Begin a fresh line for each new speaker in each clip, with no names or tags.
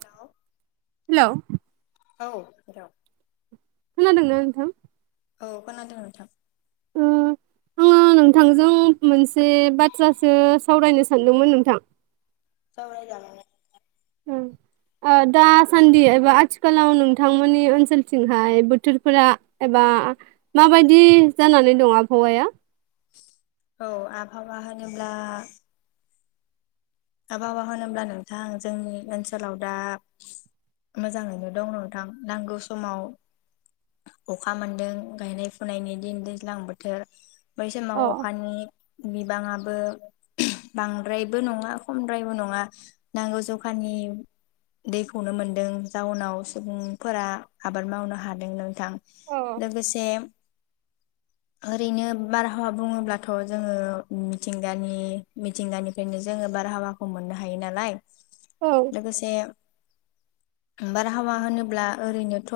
औ
हेलौ
औ [unintelligible]
खोनादोंना नोंथां?
औ खोनादों नोंथां।
ओ आंङो नोंथांजों मोनसे बाथ्रासो सावरायनो सानदोंमोन नोंथां।
सावरायजागोन दे
ओ दासान्दि एबा आथिखालाव नोंथांमोननि ओनसोलथिंहाय बोथोरफोरा एबा माबायदि जानानै दं आबहावाया?
औ आबहावा होनोब्ला आबहावा होनोब्ला नोंथां जोंनि ओनसोलाव दा मोजाङैनो दं नोंथां नांगौ समाव अखा मोनदों गायनाय फुनायनि दिन दैज्लां बोथोर।
अ
बैसमाव अखानि बि बिबाङाबो बांद्रायबो नङा। खमद्रायबो नङा नांगौ जखानि दैखौनो मोनदों जाउनाव सुबुंफोरा आबाद मावनो हादों नोंथां।
अ
लोगोसे ओरैनो बारहावा बुङोब्लाथ जोंङो मिथिंगानि मिथिंगानिफ्रायनो जोंङो बारहावाखौ मोननो हायो नालाय।
औ
लोगोसे बारहावा होनोब्ला ओरैनोथ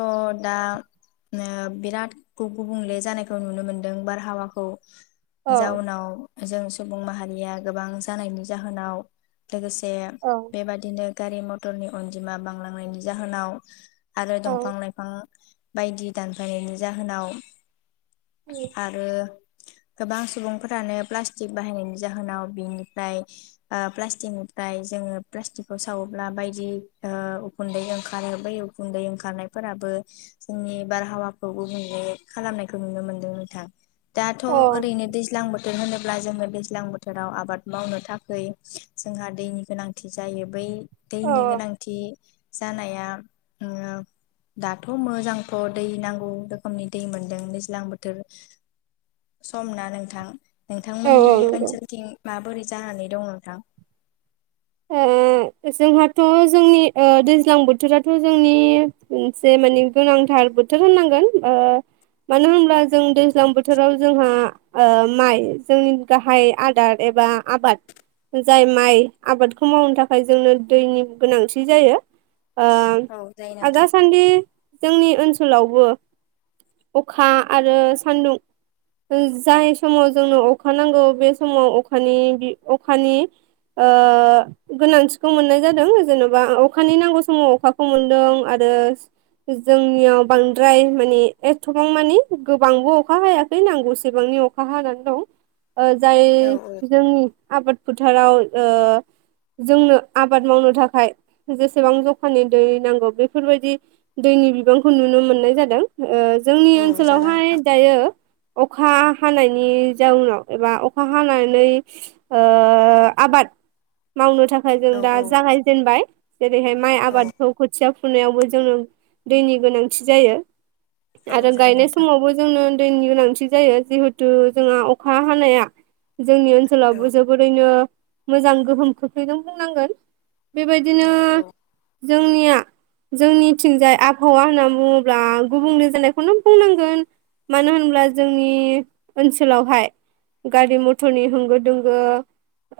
दा नो बिराद गुबुंले जानायखौ नुनो मोनदों बारहावाखौ
औ
जाउनाव जों सुबुं माहारिया गोबां जानायनि जा होनाव लोगोसे
औ
बेबादिनो गारि मथ टरनि अनजिमा बांलांनायनि जाहोनाव आरो
औ अ
दंफां लाइफां बायदि दानफायनायनि जाहोनाव आरो गोबां सुबुंफोरानो प्लास्टिक बाहायनायनि जाहोनाव बिनिफ्राय ओ प्लास्टिकनिफ्राय जोङो प्लास्टिकखौ सावोब्ला बायदि उखुन्दै ओंखारो बै उखुन्दै ओंखारनायफोराबो जोंनि बारहावाखौ गुबुंले खालामनायखौ नुनो मोनदों नोंथां। दाथ'
अ
ओरैनो दैज्लां बोथ थोर होनोब्ला जोङो दैज्लां बोथोराव आबाद मावनो थाखोय जोंहा दैनि गोनांथि जायो बै
औ
दैनि गोनांथि जानाया उम दाथ' मोजांथ' दै नांगौ रोखोमनि दै मोनदों दैज्लां बोथोर सम ना नोंथां? नोंथांमोननि
औ नंगौ
ओनसोलथिं माबोरै जानानै दङ? थां
ओ जोंहाथ' जोंनि ओ दैज्लां बोथोराथ' जोंनि मोनसे माने गोनांथार बोथोर होननांगोन ओ मानो होनब्ला जों दैज्लां बोथोराव जोंहा ओ माइ जोंनि गाहाय आदार एबा आबाद जाय माइ आबादखौ मावनो थाखाय जोंनो दैनि गोनांथि जायो।
औ जायो
आ दा
नोंथां
सान्दि जोंनि ओनसोलावबो अखा आरो सानदुं जाय समाव जोंनो अखा नांगौ बे समाव अखानि बि अखानि ओ गोनांथिखौ मोननाय जादों जेन'बा अखानि नांगौ समाव अखाखौ मोनदों आरो जोंनियाव बांद्राय मानि एथबां मानि गोबांबो अखा हायाखै नांगौसेबांनि अखा हानानै दं। जाय
औ औ
जोंनि आबाद फोथाराव ओ जोंनो आबाद मावनो थाखाय जेसेबां जखानि दै नांगौ बेफोरबायदि दैनि बिबांखौ नुनो मोननाय जादों ओ जोंनि
औ जादों
ओनसोलावहाय
नोंथां
दायो अ खा हानायनि जाउनाव एबा अखा हानानै ओ आबाद मावनो थाखाय जों
औ
दा
औ
जागायजेनबाय। जेरैहाय माइ
औ
आबादखौ खोथिया फुनायावबो जोङो दैनि गोनांथि जायो।
औ
आरो
जायो
गायनाय
नोंथां
समावबो जोंनो दैनि गोनांथि जायो जिहेथु जोंहा अखा हानाया जोंनि
औ
ओनसोलावबो जोबोरैनो मोजां गोहोम खोख्लैदों बुंनांगोन। बेबायदिनो
औ
जोंनिया जोंनिथिंजाय आबहावा होननानै बुङोब्ला गुबुंले जानायखौनो बुंनांगोन मानो होनब्ला जोंनि ओनसोलावहाय गारि मथरनि होंगो दोंगो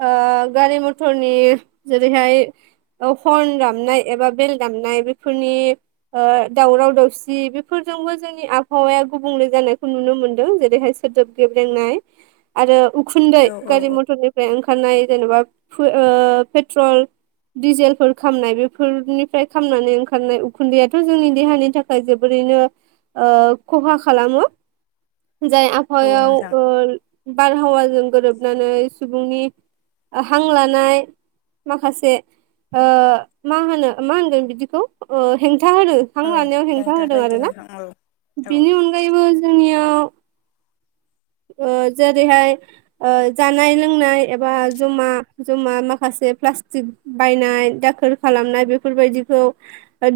ओ गारि मथरनि जेरैहाय हरन दामनाय एबा बेल दामनाय बेफोरनि ओ दावराव दावसि बेफोरजोंबो जोंनि आबहावाया गुबुंले जानायखौ नुनो मोन्दों जेरैहाय सोदोब गेब्लेंनाय आरो उखुन्दै
औ औ
गारि
औ
मथरनिफ्राय ओंखार ओंखारनाय जेनेबा प ओ पेट्रल डिजेलफोर खामनाय बेफोरनिफ्राय खामनानै ओंखारनाय उखुन्दैयाथ' जोंनि देहानि थाखाय जोबोरैनो ओ खहा खालामो। जाय
औ
आबहावायाव
नोंथां
ओ बार आबहावाजों गोरोबनानै सुबुंनि हां लानाय माखासे ओ मा होनो मा होनगोन बिदिखौे? ओ हेंथा होदो हां
औ
लानायाव हेंथा
नोंथां
होदों
हैदो
आर ना
नोंथां औ औ
बिनि अनगायैबो जोंनियाव [unintelligible] ओ जेरैहाय ओ जानाय लोंनाय एबा जमा जमा माखासे प्लास्टिक बायनाय दाखोर खालामनाय बेफोरबायदिखौ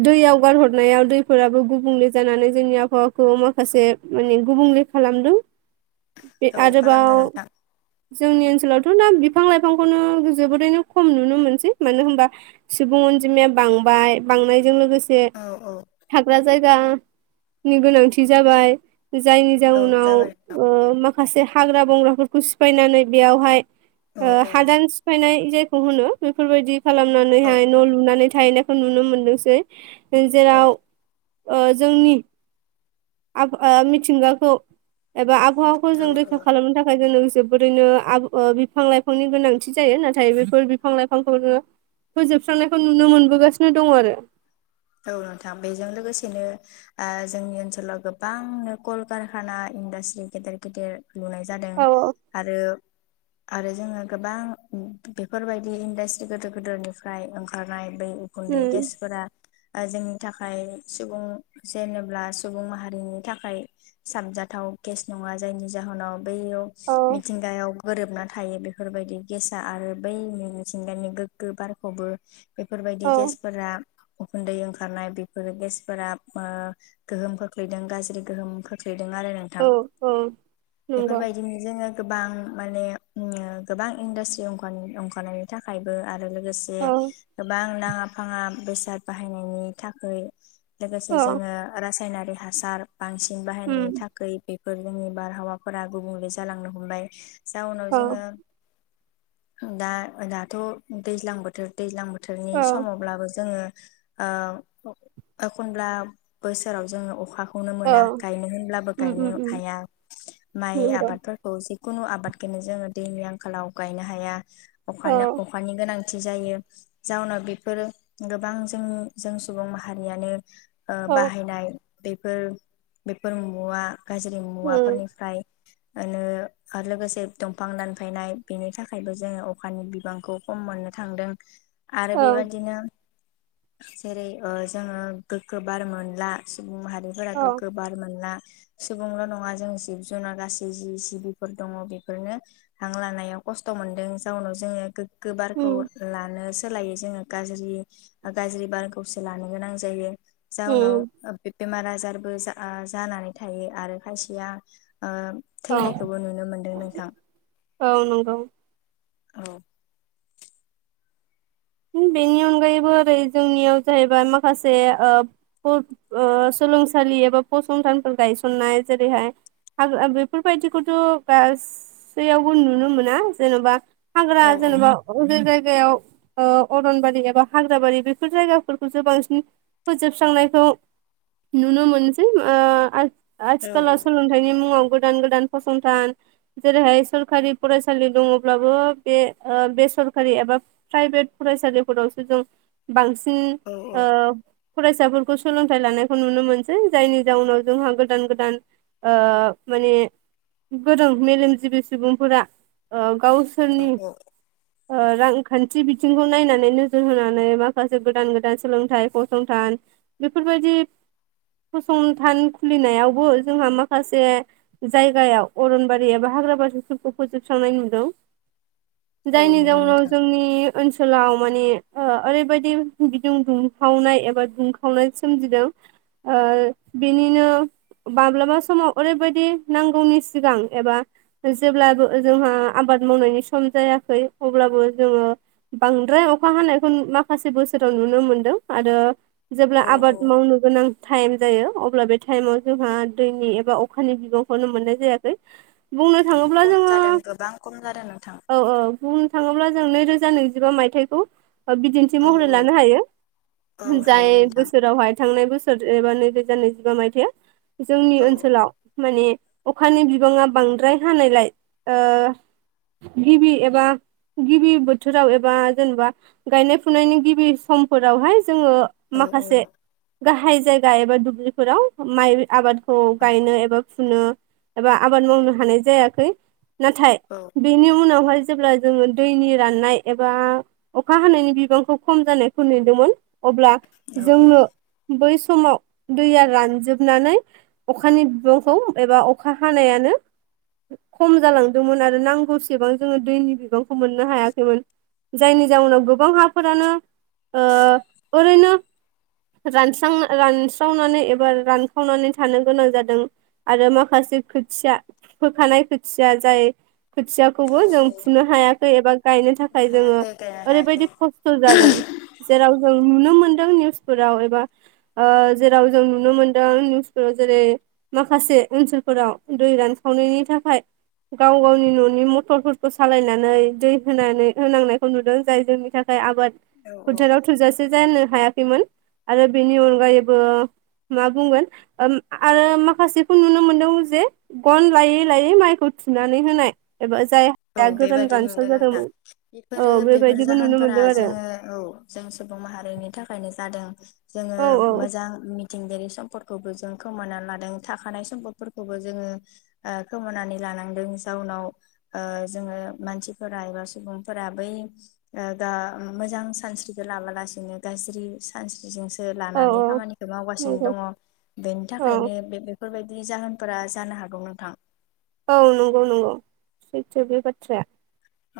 दैयाव गारहरनायाव दैफोराबो गुबुंले जानानै जोंनि आबहावाखौ माखासे माने गुबुंले खालामदों। बे
औ
आरोबाव
खालामदो नोंथां
जोंनि ओनसोलावथ' दा बिफां लाइफांखौनो जोबोरैनो खम नुनो मोनसै मानो होनबा सुबुं अनजिमाया बांबाय बांनायजों लोगोसे एसे
औ औ
थाग्रा जायगा नि गोनांथि जाबाय जायनि
औ
जाउनाव
जाबाय नोंथां
ओ माखासे हाग्रा बंग्राफोरखौ सिफायनानै बेयावहाय
औ
ओ हादान सिफायनाय जा होनो बेफोरबायदि
औ
खालामनानैहाय न' लुनानै थाहैनायखौ नुनो मोनदोंसै। नों
औ
जेराव ओ जोंनि ओ आब मिथिंगाखौ एबा आब आबखाहाखौ
औ
जों रैखा
औ
खालामनो थाखाय जोङो जोबोरैनो आब ओ बिफां लाइफांनि गोनांथि जायो नाथाय बेफोर बिफां लाइफांखौनो फोजोबस्रांनायखौ नुनो मोनबोगासिनो दङ आरो
औ नोंथां बेजों लोगोसेनो ओ जोंनि ओनसोलाव गोबांनो कल कारखाना इन्डास्ट्रि गेदेर गेदेर लुनाय जादों
औ
आरो आरो जोङो गोबां बेफोरबायदि इन्डास्ट्रि गोदोर गोदोर निफ्राय ओंखारनाय बै
उम
उखुन्दै गेसफोरा जोंनि थाखाय सुबुं जेनेब्ला सुबुं माहारिनि थाखाय साबजाथाव केस नङा जायनि जाहोनाव बैयाव
औ
मिथिंगायाव गोरोबनानै थायो बेफोरबायदि गेसआ आरो बै मि मिथिंगानि गोग्गो बारखौबो बेफोरबायदि
औ
गेसफोरा गुन्दै ओंखारनाय बेफोरो गेसफोरा ओ गोहोम खोख्लैदों गाज्रि गोहोम खोख्लैदों। आरो नोंथां
औ औ नंगौ
बेफोरबायदिनो जोङो। गोबां माने उम गोबां इन्दिस्रिया अंखारनायनि अंखारनायनि थाखायबो आरो लोगोसे
औ
गोबां नाङा फाङा बेसाद बाहायनायनि थाखै
अ
लोगोसे जोङो रासाय रायनारि हासार बांसिन बाहायनायनि
उम
थाखै बेब फोर जोंनि बारहावाफोरा गुबुंले जालांनो हमबाय। जाउनाव
अ
जोङो दा दाथ' दैज्लां बोथोर दैज्लां बोथ थोरनि
अ
समावब्लाबो जोङो। ओ अ एखनब्ला बोसोराव जोङो अखाख खौनो
अ
मोना गायनो होनब्लाबो
उम
गायनो
उम उम
हाया माइ
नंगौ
आबादफोरखौ जि खुनु आबादखोनो जोङो दैनि आंखालाव गायनो हाया।
औ
अखानो अखानि गोनां थि जायो जाउनाव बेफोरो गोबां ओं जों सुबुं माहारियानो ओ
औ
बाहायनाय बेफोर बेफोर मुवा गाज्रि
उम
मुवाफोरनिफ्राय आलो आरो लोगोसे दंफां दानफायनाय बेनि थाखायबो जोङो अखानि बिबांखौ खम मोननो थांदों। आरो
औ
बेबादिनो जेरै ओ जोङो गोग्गो बार मोनलास माहारिफोरा
औ
गोग्गो बार मोनला सु सुबुंल नङा जों जिब जुनार गासै जि जिबिफोर दङ बेफोरनो हां लानायाव खस्थ' मोनदों जाउनाव जोङो गोग गो बारखौ
उम
लानोस सोलायो जोङो गाज्रि बा गाज्रि बारखौसो लानो गोनां जायो। जाउनाव
उम
ओ बेब बेमार आजारबो जा ओ जानानै थायो आरो खायसेया ओ
औ
थैनायखौबो नुनो मोनदों नोंथां।
औ नंगौ
औ
बेनि अनगायैबो ओरै जोंनियाव जाहैबाय माखासे ओ फर ओ सोलोंसालि एबा फसंथानफोर गायसननाय जेरैहाय हाग्रा बेफोरबायदिखौथ' गासैयावबो नुनो मोना जेन'बा
औ
हांग्रा जेनेबा अबे जायगा बेयाव अरनबारि एबा हाग्राबारि बेफोर जायगाफोरखौसो बांसिन फोजोबस्रांनायखौ नुनो मोनसै ओ
औ
आथिखालाव सोलोंथायनि मुङाव गोदान गोदान फसंथान जेरैहाय सरखारि फरायसालि दङब्लाबो बे बेसरखारि एबा प्राइभेट फरायसालिफोरावसो जों बांसिन
औ
बि ओ फरायसाफोरखौ सोलोंथाइ लानायखौ नुनो मोनसै जायनि जाउनाव जोंहा गोदान गोदान ओ माने गोरों मेलेमजिबि सुबुंफोरा ओ
औ
गावसोरनि
औ
ओ रांखान्थि बि बिथिंखौ नायनानै नोजोर होनानै माखासे गोदान गोदान सोलोंथाइ फसंथान बेफोरबायदि फसंथान खुलिनायावबो जोंहा माखासे जायगायाव अरनबारि एबा हाग्रा बारिफोरखौ फोजोबस्रांनाय नुदों
औ
जायनि
नुदों
जाउनाव
नोंथां
जोंनि ओनसोलाव माने ओरैबायदि गुदुं दुंखावनाय एबा दुंखावनाय सोमजिदों बिनिनो माब्लाबा समाव ओरैबायदि नांगौनि सिगां एबा जेब्लाबो जोंहा आबाद मावनायनि सम जायाखै अब्लाबो जोङो बांद्राय अखा हानायखौ माखासे बोसोराव नुनो मोनदों आरो जेब्ला
औ
आबाद
औ
मावनो गोनां टाइम जायो अब्ला बे टाइमाव जोंहा दैनि एबा अखानि बिबांखौनो मोननाय जायाखै बुंनो
औ
थाङोब्ला
खम
जोङो
जादों गोबां खम जादों नोंथां।
औ औ बुंनो थाङोब्ला जों नैरोजा जानो जिबा मायथाइखौ बिदिन्थि
औ
महरै
औ
लानो हायो
औ हायो
जाय
नोंथां
बोसोरावहाय थांनाय बोसोर एबा नैरोजा नैजिबा मायथाइआ जोंनि
औ
ओनसोलाव माने अखानि बिबाङा बांद्राय हानायलाय ओ गिबि एबा गिबि बोथोराव बा जेनेबा गायनाय फुनायनि गिबि समफोरावहाय जोङो
औ
माखासे गाहाय जायगा एबा दुब्लिफोराव माइ आबादखौ गायनो एबा फुनो एबा आबाद मावनो हानाय जायाखै नाथाय
औ
बिनि उनावहाय जेब्ला जोङो दैनि राननाय एबा अखा हानायनि बिबांखौ खम जानायखौ नुदोंमोन अब्ला
औ
जोंनो बै सम समाव दैया रानजोबनानै अखानि बिबांखौ एबा अखा हानायानो खम जालांदोंमोन आरो नांगौसेबां जोङो दैनि बिबांखौ मोननो हायाखैमोन जायनि जाउनाव गोबां हाफोरानो ओ ओरैनो रानस्रां रानस्रावनानै एबा रानखावनानै थानो गोनां जादों आरो माखासे खोथिया फोखानाय खोथिया जाय खोथियाखौबो
औ
जों फुनो हायाखै एबा गायनो
फुनो
थाखाय जोङो
हायाखै गायनो
ओरैबायदि
हायाखै
खस्थ' जादों जेराव जों नुनो मोनदों नि निउस फोराव एबा ओ जेराव जों नुनो मोनदों निउसफोराव जेरै माखासे ओनसोलफोराव दै रानखावनायनि थाखाय गाव गावनि न'नि मथरफोरखौ सालायनानै दै होनानै होनांनायखौ नुदों जाय जोंनि थाखाय आबाद
औ औ
फोथाराव थोजासे जानो हायाखैमोन आरो बेनि अनगायैबो मा बुंगोन ओ आरो माखासेखौ नुनो मोनदों जे गन लायै लायै माइखौ थुनानै होनाय एबा जाय
औ
हाया गोदान
बेबादि
रानसाव
नुदों नोंथां
जादोंमोन।
बेफोरो
औ
बेफोर
बेबायदिबो नुनो
जाहोनफोरा
मोनदों आरो
जोङो औ जों सुबुं माहारिनि थाखायनो जादों। दों जोङो
औ औ
मोजां मिथ मिथिंगायारि सम्दखौबो जों खोमानानै लादों थाखानाय सम्पदफोरखौबो जोङो ओखोमानानै लानांदों जाउनाव ओ जोङो मानसिफोरा एबा सुबुंफोरा बै ओ दा मोजां सानस्रिखो लाबोलासिनो गाज्रि सानसि जोंसो
औ
लानानै
औ
खामानिखौ मावगासिनो
नंगौ
दङ बेनि
औ
थाखायनो बे बेफोरबायदि जाहोनफोरा जानो हागौ नोंथां।
औ नंगौ नंगौ सैथो बे बाथ्राया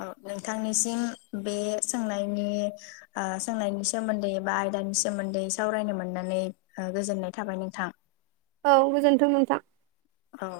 औ नोंथांनिसिम बे सोंनायनि ओ सोंनायनि सोमोन्दै एबा आयदानि सोमोन्दै सावरायनो मोननानै ओ गोजोननाय थाबाय नोंथां।
औ गोजोनथों नोंथां
औ